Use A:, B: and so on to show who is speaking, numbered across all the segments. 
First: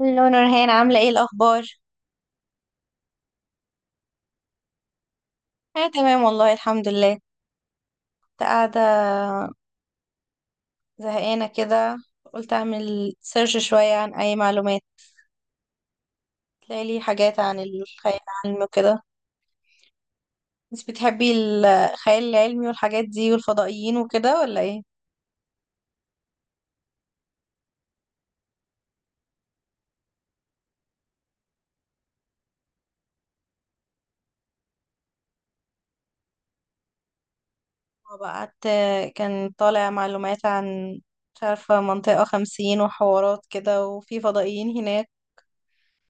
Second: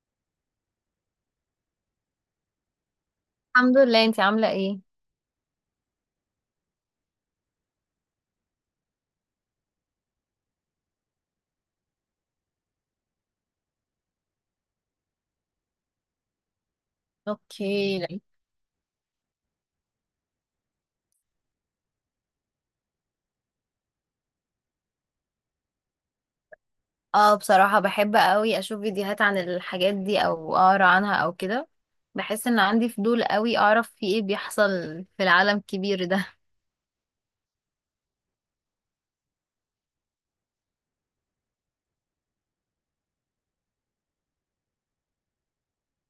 A: الو، نورهان، عاملة ايه الأخبار؟
B: الحمد لله، انتي عاملة ايه؟
A: أنا تمام والله، الحمد لله. كنت قاعدة زهقانة كده، قلت أعمل سيرش شوية عن أي معلومات تلاقي لي حاجات عن
B: اوكي.
A: الخيال العلمي وكده. بس بتحبي الخيال العلمي والحاجات دي والفضائيين وكده ولا ايه؟
B: اه، بصراحة بحب قوي اشوف فيديوهات عن الحاجات دي او اقرا عنها او كده. بحس ان عندي فضول قوي اعرف في ايه بيحصل في العالم الكبير ده.
A: وبقعدت كان طالع معلومات عن، مش عارفة، منطقة 50 وحوارات كده، وفي فضائيين هناك.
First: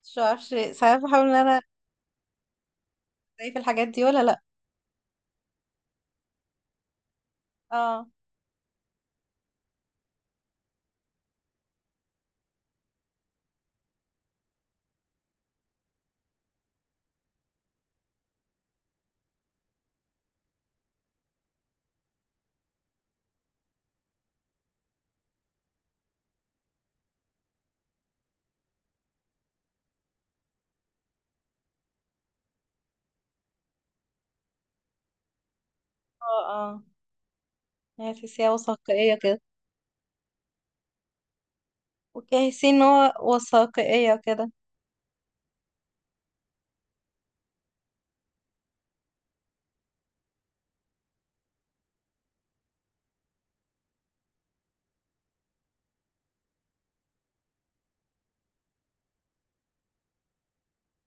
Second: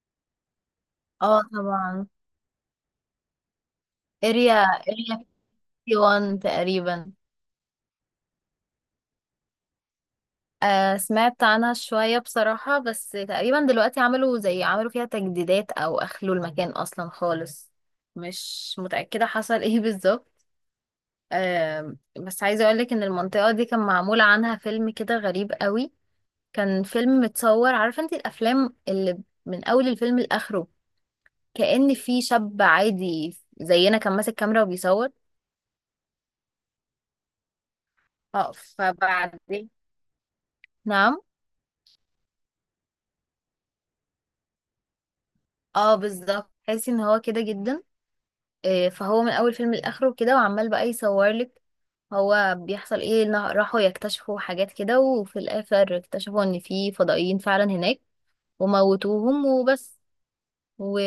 A: مش عارفة، ساعات بحاول ان
B: اه
A: انا
B: طبعا.
A: ألاقي في الحاجات دي ولا لأ.
B: اريا 51 تقريبا.
A: اه،
B: آه، سمعت عنها شوية بصراحة، بس تقريبا دلوقتي عملوا زي عملوا فيها تجديدات او اخلوا المكان اصلا خالص. مش متأكدة حصل ايه بالظبط. بس عايزة اقولك ان المنطقة دي كان معمول عنها فيلم كده غريب قوي. كان فيلم متصور، عارفة انت الافلام اللي من اول الفيلم لاخره كأن في شاب عادي زينا كان ماسك كاميرا وبيصور.
A: اه، اه. هي تحسيها
B: اه
A: وثائقية كده.
B: فبعدين، نعم،
A: وجاهزين ان هو وثائقية كده.
B: اه بالظبط، تحسي ان هو كده جدا. فهو من اول فيلم لاخره كده وعمال بقى يصور لك هو بيحصل ايه. إن راحوا يكتشفوا حاجات كده وفي الاخر اكتشفوا ان في فضائيين فعلا هناك وموتوهم وبس. و...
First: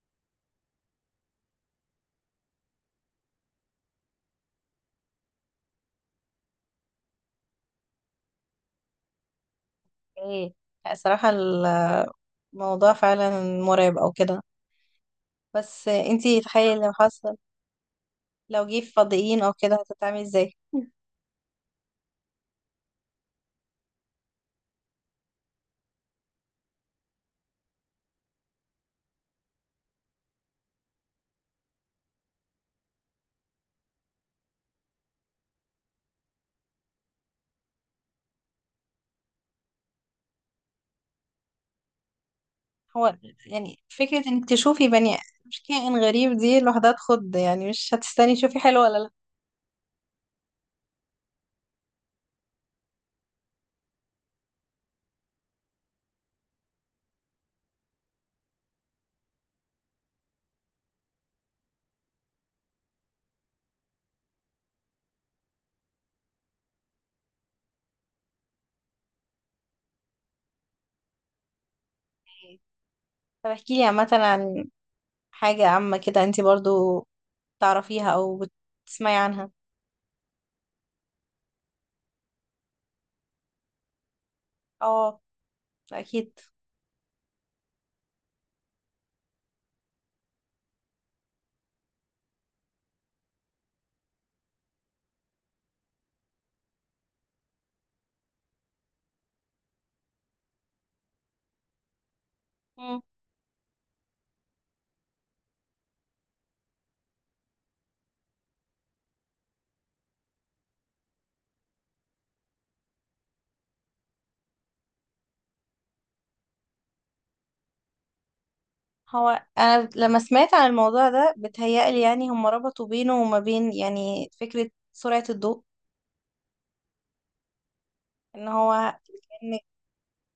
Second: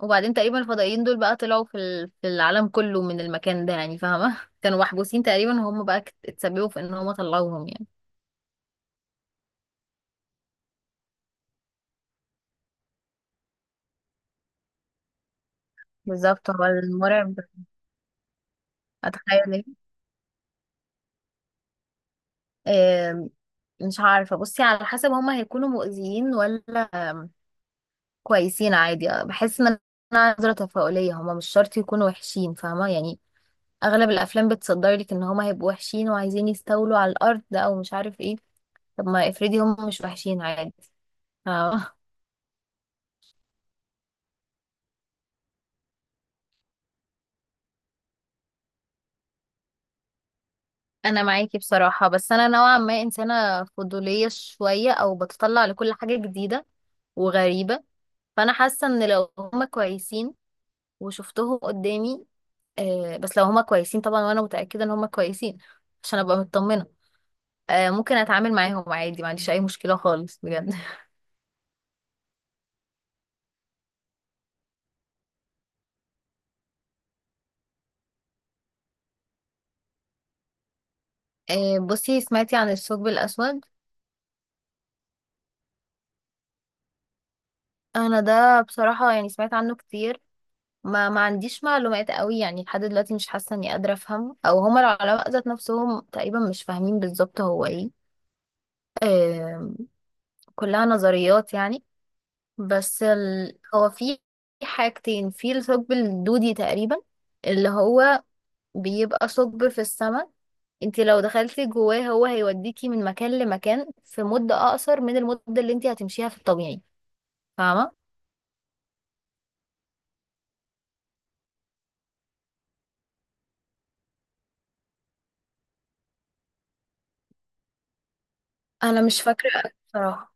B: وبعدين تقريبا الفضائيين دول بقى طلعوا في في العالم كله من المكان ده، يعني فاهمة؟ كانوا محبوسين تقريبا وهم بقى اتسببوا في ان هم طلعوهم يعني.
A: ايه، صراحة الموضوع فعلا مرعب او كده. بس انتي
B: بالظبط، هو
A: تخيلي لو
B: المرعب.
A: حصل، لو جه فضائيين او
B: اتخيل ايه؟
A: كده هتتعاملي ازاي؟
B: آم، مش عارفة، بصي على حسب هم هيكونوا مؤذيين ولا آم، كويسين عادي. بحس ان انا نظرة تفاؤلية، هم مش شرط يكونوا وحشين، فاهمة يعني. اغلب الافلام بتصدر لك ان هم هيبقوا وحشين وعايزين يستولوا على الارض او مش عارف ايه. طب ما افرضي هم مش وحشين عادي، فاهمة.
A: هو يعني فكرة انك تشوفي بني، مش كائن غريب، دي لوحدها تخض، يعني مش هتستني تشوفي حلو ولا لا.
B: انا معاكي بصراحة، بس انا نوعا ما انسانة فضولية شوية او بتطلع لكل حاجة جديدة وغريبة. فانا حاسة ان لو هما كويسين وشفتهم قدامي، آه بس لو هما كويسين طبعا، وانا متأكدة ان هما كويسين عشان ابقى مطمنة، آه ممكن اتعامل معاهم عادي، ما عنديش اي مشكلة خالص بجد.
A: طب احكيلي عامة عن حاجة عامة كده انتي برضو تعرفيها او بتسمعي عنها.
B: آه، بصي، سمعتي عن الثقب الاسود؟
A: اه، اكيد.
B: انا ده بصراحة يعني سمعت عنه كتير، ما عنديش معلومات قوي يعني. لحد دلوقتي مش حاسه اني قادره افهم، او هما العلماء ذات نفسهم تقريبا مش فاهمين بالظبط هو ايه. آم، كلها نظريات يعني. هو في حاجتين في الثقب الدودي تقريبا، اللي هو بيبقى ثقب في السماء. انت لو دخلتي جواه هو هيوديكي من مكان لمكان في مدة اقصر من المدة اللي انت هتمشيها في الطبيعي، فاهمة؟
A: هو أنا لما سمعت عن الموضوع ده بتهيألي يعني هم ربطوا بينه وما بين يعني فكرة سرعة الضوء. إن هو،
B: انا مش فاكرة
A: كأنك
B: بصراحة.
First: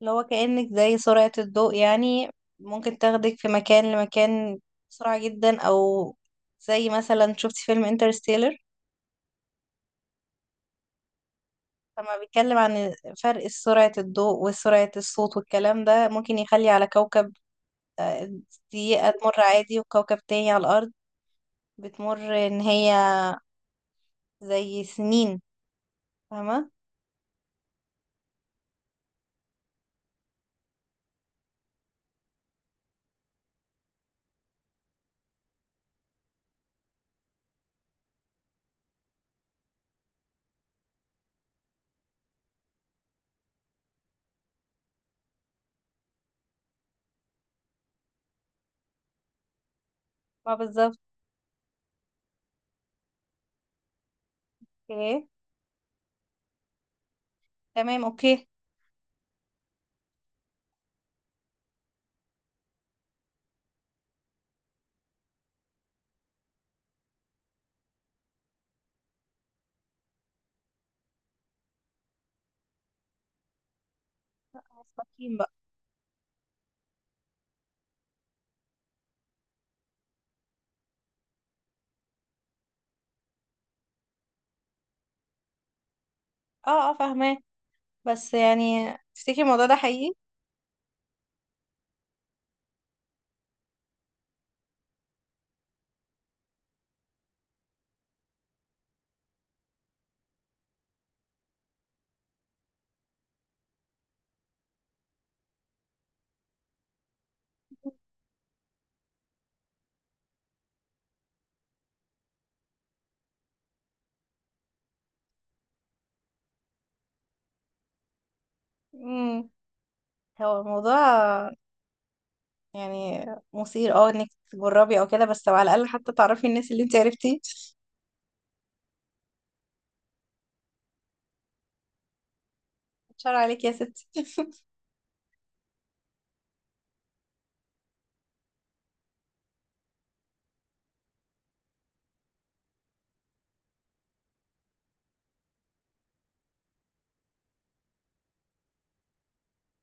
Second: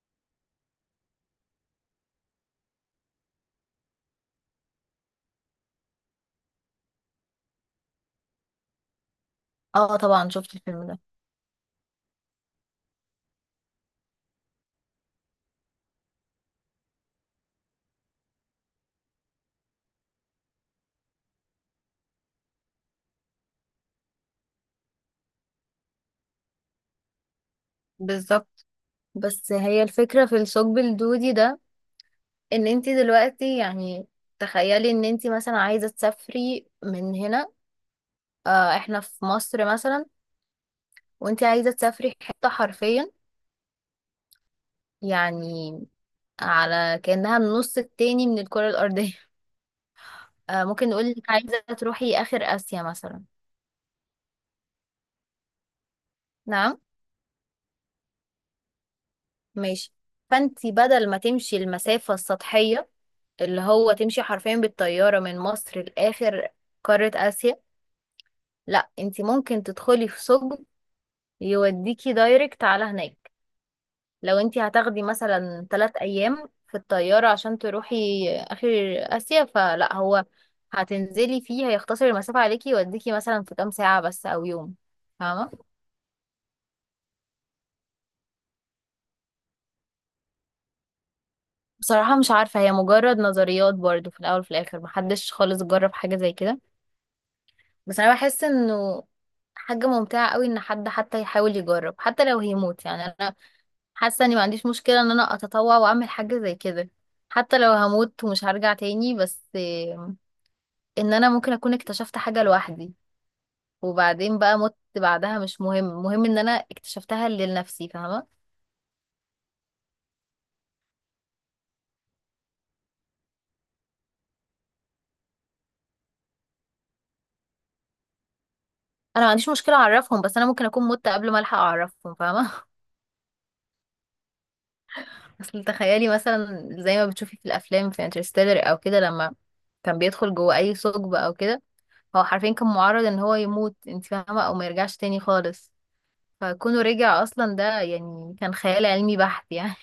A: اللي هو كأنك زي سرعة الضوء، يعني ممكن تاخدك في مكان لمكان بسرعة جدا، أو زي مثلا شفت فيلم انترستيلر.
B: اه طبعا شفت الفيلم ده.
A: فما بيتكلم عن فرق سرعة الضوء وسرعة الصوت، والكلام ده ممكن يخلي على كوكب دقيقة تمر عادي، وكوكب تاني على الأرض بتمر إن هي زي سنين. فاهمة؟
B: بالظبط، بس هي الفكرة في الثقب الدودي ده ان انت دلوقتي يعني تخيلي ان انت مثلا عايزة تسافري من هنا، اه احنا في مصر مثلا، وانت عايزة تسافري حتة حرفيا يعني على كأنها النص التاني من الكرة الأرضية.
A: ما
B: اه ممكن
A: بالظبط.
B: نقول انك عايزة تروحي آخر آسيا مثلا. نعم،
A: تمام، اوكي.
B: ماشي. فانت بدل ما تمشي المسافة السطحية اللي هو تمشي حرفيا بالطيارة من مصر لآخر قارة آسيا، لا انت ممكن تدخلي في ثقب يوديكي دايركت على هناك. لو انتي هتاخدي
A: مستقيم بقى.
B: مثلا ثلاث ايام في الطيارة عشان تروحي اخر اسيا، فلا هو هتنزلي فيه هيختصر المسافة عليكي يوديكي مثلا في كام ساعة بس او يوم، فاهمة؟
A: اه، اه، فاهماه. بس يعني تفتكري الموضوع ده حقيقي؟
B: بصراحة مش عارفة، هي مجرد نظريات برضو. في الاول وفي الاخر محدش خالص جرب حاجة زي كده، بس انا بحس انه حاجة ممتعة قوي ان حد حتى يحاول يجرب، حتى لو هيموت يعني. حاسه اني ما عنديش مشكله ان انا اتطوع واعمل حاجه زي كده حتى لو هموت ومش هرجع تاني، بس آم، ان انا ممكن اكون اكتشفت حاجه لوحدي وبعدين بقى مت بعدها، مش مهم. مهم ان انا اكتشفتها لنفسي، فاهمه.
A: امم هو الموضوع يعني مثير، انك تجربي او كده، بس على الاقل حتى تعرفي الناس اللي انت عرفتي.
B: انا ما عنديش مشكله اعرفهم، بس انا ممكن اكون مت قبل ما الحق اعرفهم، فاهمه.
A: شر عليك يا ستي.
B: اصل تخيلي مثلا زي ما بتشوفي في الافلام، في انترستيلر او كده، لما كان بيدخل جوه اي ثقب او كده، هو حرفيا كان معرض ان هو يموت، انت فاهمه، او ما يرجعش تاني خالص. فكونه رجع اصلا ده يعني كان خيال علمي بحت يعني.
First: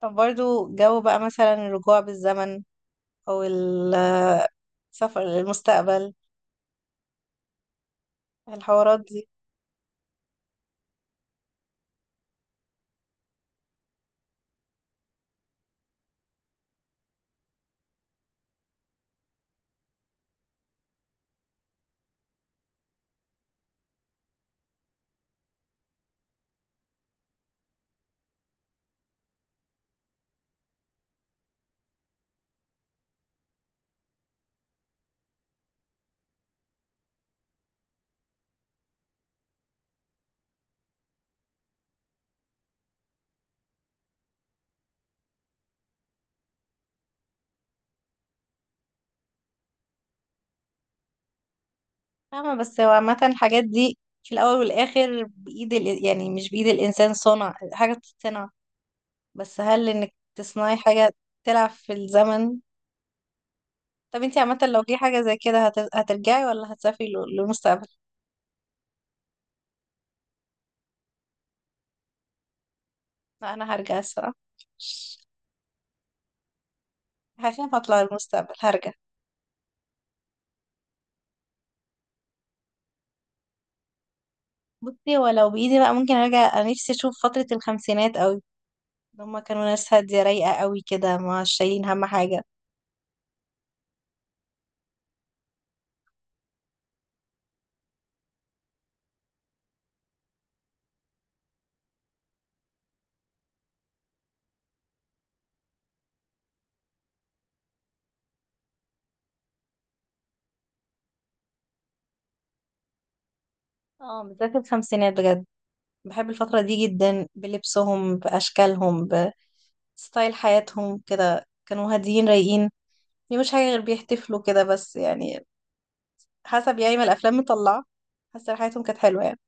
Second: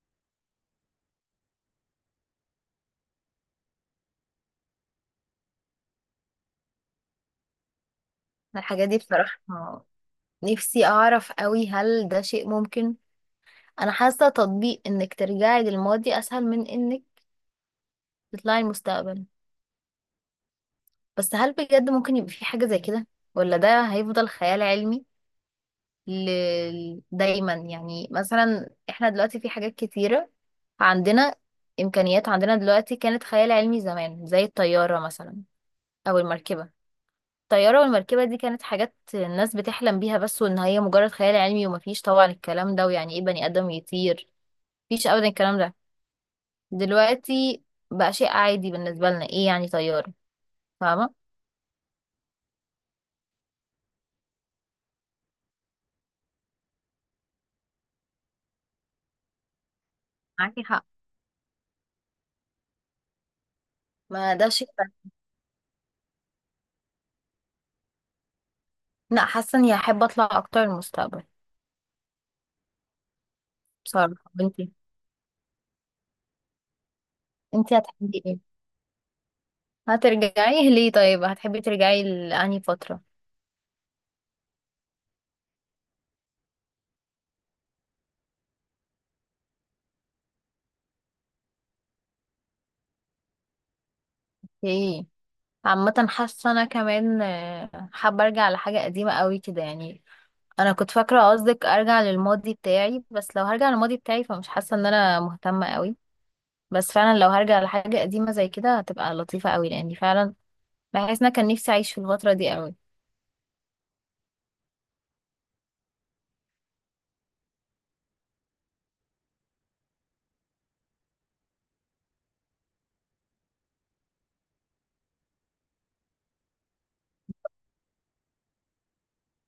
A: طب برضو جو بقى، مثلا الرجوع بالزمن، او السفر للمستقبل،
B: الحاجات دي
A: الحوارات دي.
B: بصراحة نفسي اعرف قوي هل ده شيء ممكن. انا حاسة تطبيق انك ترجعي للماضي اسهل من انك تطلعي المستقبل، بس هل بجد ممكن يبقى في حاجة زي كده ولا ده هيفضل خيال علمي؟ ل... دايما يعني مثلا احنا دلوقتي في حاجات كتيرة عندنا، امكانيات عندنا دلوقتي كانت خيال علمي زمان، زي الطيارة مثلا او المركبة. الطيارة والمركبة دي كانت حاجات الناس بتحلم بيها بس، وإن هي مجرد خيال علمي ومفيش طبعا الكلام ده، ويعني إيه بني آدم يطير؟ مفيش أبدا الكلام ده. دلوقتي بقى شيء عادي بالنسبة لنا، إيه يعني طيارة، فاهمة؟
A: فاهمة. بس هو عامة الحاجات دي في الأول والآخر بإيد يعني مش بإيد الإنسان. صنع حاجة بتتصنع، بس هل انك
B: معاكي
A: تصنعي
B: حق،
A: حاجة تلعب في الزمن؟ طب
B: ما
A: انتي
B: ده
A: عامة
B: شيء
A: لو
B: بقى.
A: في حاجة زي كده هترجعي ولا هتسافري للمستقبل؟
B: لا، حاسة إني هحب أطلع أكتر المستقبل
A: لا، انا هرجع
B: بصراحة.
A: الصراحة،
B: وإنتي،
A: هخاف
B: إنتي
A: اطلع
B: هتحبي إيه؟
A: للمستقبل، هرجع.
B: هترجعي؟ ليه؟ طيب هتحبي ترجعي لأنهي فترة؟
A: بصي، ولو بايدي بقى ممكن ارجع، انا نفسي اشوف فترة الخمسينات قوي. هما كانوا ناس هادية رايقة قوي كده، مش شايلين هم حاجة.
B: إيه؟ عامة حاسة أنا كمان حابة أرجع لحاجة قديمة قوي كده يعني. انا كنت فاكره قصدك ارجع للماضي بتاعي، بس لو هرجع للماضي بتاعي فمش حاسه ان انا مهتمه قوي. بس فعلا لو هرجع لحاجه قديمه زي كده هتبقى لطيفه قوي، لاني فعلا بحس ان أنا كان نفسي اعيش في الفتره دي قوي.
A: اه، بالذات الخمسينات بجد، بحب الفترة دي جدا، بلبسهم، بأشكالهم، بستايل حياتهم كده. كانوا هاديين رايقين. دي مش حاجة غير بيحتفلوا كده بس يعني، حسب يعني ما الافلام مطلعه، حاسه حياتهم كانت حلوه يعني.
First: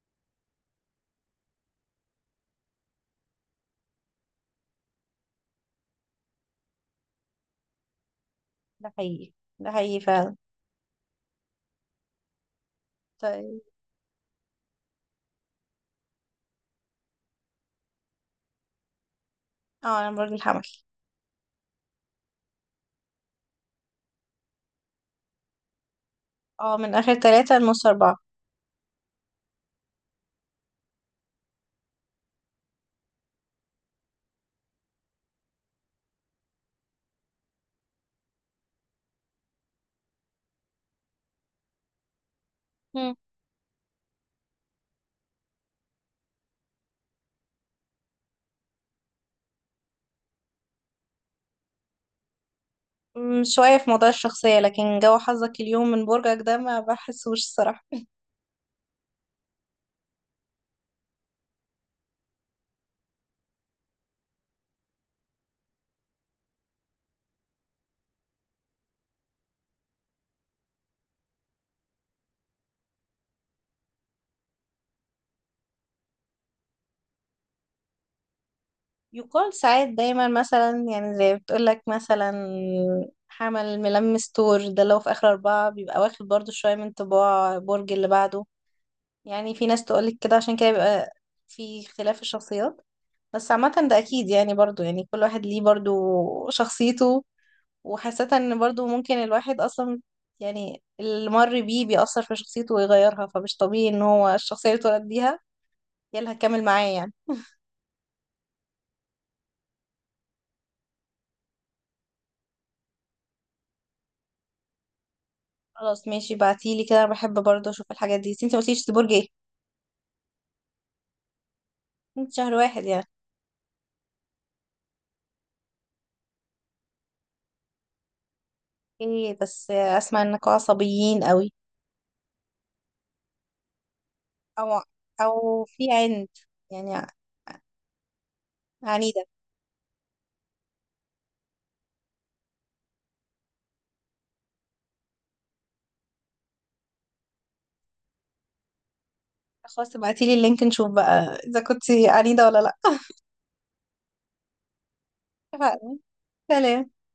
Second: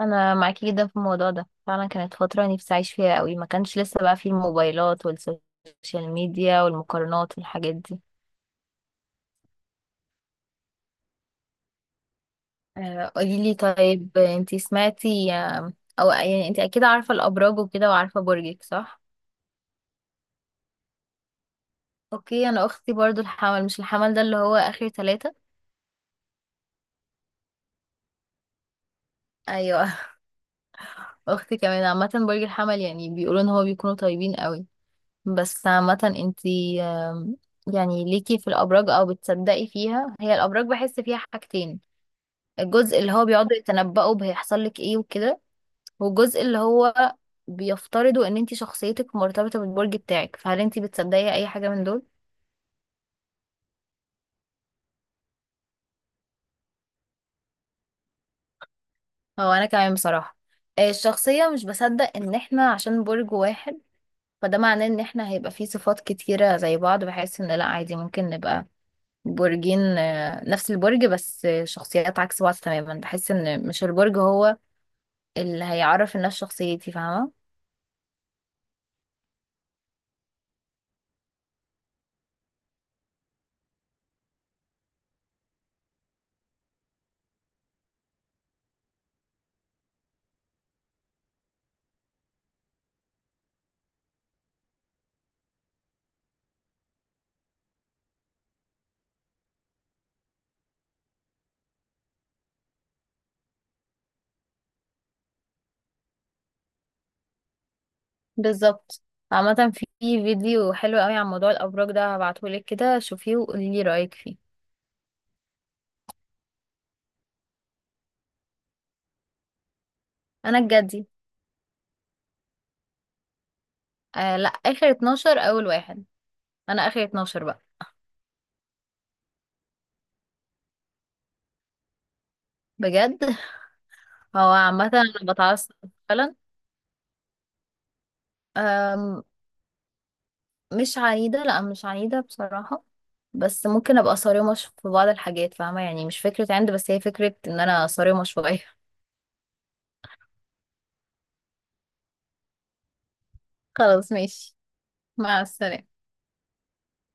B: انا معاكي جدا في الموضوع ده. فعلا كانت فتره نفسي اعيش فيها قوي، ما كانش لسه بقى فيه الموبايلات والسوشيال ميديا والمقارنات والحاجات دي.
A: ده حقيقي، ده حقيقي فعلا.
B: قولي لي،
A: طيب.
B: طيب انتي سمعتي او يعني انتي اكيد عارفه الابراج وكده، وعارفه برجك صح؟
A: اه، انا برج الحمل.
B: اوكي، انا اختي برضو الحمل. مش الحمل ده اللي هو اخر ثلاثة؟
A: اه، من اخر 3 لنص 4.
B: ايوه. اختي كمان عامه برج الحمل. يعني بيقولوا ان هو بيكونوا طيبين قوي. بس عامه انتي يعني ليكي في الابراج او بتصدقي فيها؟ هي الابراج بحس فيها حاجتين، الجزء اللي
A: مم.
B: هو بيقعدوا يتنبؤوا بهيحصل لك ايه وكده، والجزء اللي هو بيفترضوا ان انتي شخصيتك مرتبطه بالبرج بتاعك. فهل انتي بتصدقي اي حاجه من دول؟
A: شوية في موضوع الشخصية، لكن جو حظك اليوم من برجك ده ما بحسوش الصراحة.
B: هو انا كمان بصراحه الشخصيه، مش بصدق ان احنا عشان برج واحد فده معناه ان احنا هيبقى فيه صفات كتيرة زي بعض، بحيث ان لا عادي ممكن نبقى برجين، نفس البرج، بس شخصيات عكس بعض تماما. بحس ان مش البرج هو اللي هيعرف الناس شخصيتي، فاهمة؟
A: يقال ساعات دايما مثلا، يعني زي بتقولك مثلا حمل، ملمس تور، ده لو في آخر 4 بيبقى واخد برضو شوية من طباع برج اللي بعده. يعني في ناس تقولك كده، عشان كده بيبقى في اختلاف الشخصيات. بس عامة ده أكيد، يعني برضو يعني كل واحد ليه برضو شخصيته، وحاسة إن برضو ممكن الواحد أصلا، يعني اللي مر بيه بيأثر في شخصيته ويغيرها. فمش طبيعي إن هو الشخصية اللي اتولد بيها هي اللي هتكمل معاه يعني.
B: بالظبط. عامة في فيديو حلو قوي عن موضوع الأبراج ده، هبعتهولك كده شوفيه وقولي لي رأيك فيه.
A: خلاص، ماشي، بعتيلي كده. أنا بحب برضو أشوف الحاجات دي، بس انتي مقلتيش دي برج ايه؟
B: أنا الجدي.
A: انت شهر 1 يعني؟
B: آه لا، آخر 12 أول واحد. أنا آخر 12 بقى.
A: ايه، بس أسمع إنكوا عصبيين قوي.
B: بجد؟ هو
A: أو،
B: عامة أنا بتعصب
A: في عند، يعني
B: فعلا.
A: عنيدة.
B: مش عنيدة، لا مش عنيدة بصراحة. بس ممكن ابقى صارمة في بعض الحاجات، فاهمة يعني؟ مش فكرة عند، بس هي فكرة ان انا صارمة شوية.
A: خلاص، ابعتيلي اللينك نشوف بقى إذا كنتي عنيدة ولا لأ.
B: خلاص ماشي، مع
A: اتفقنا.
B: السلامة.
A: سلام.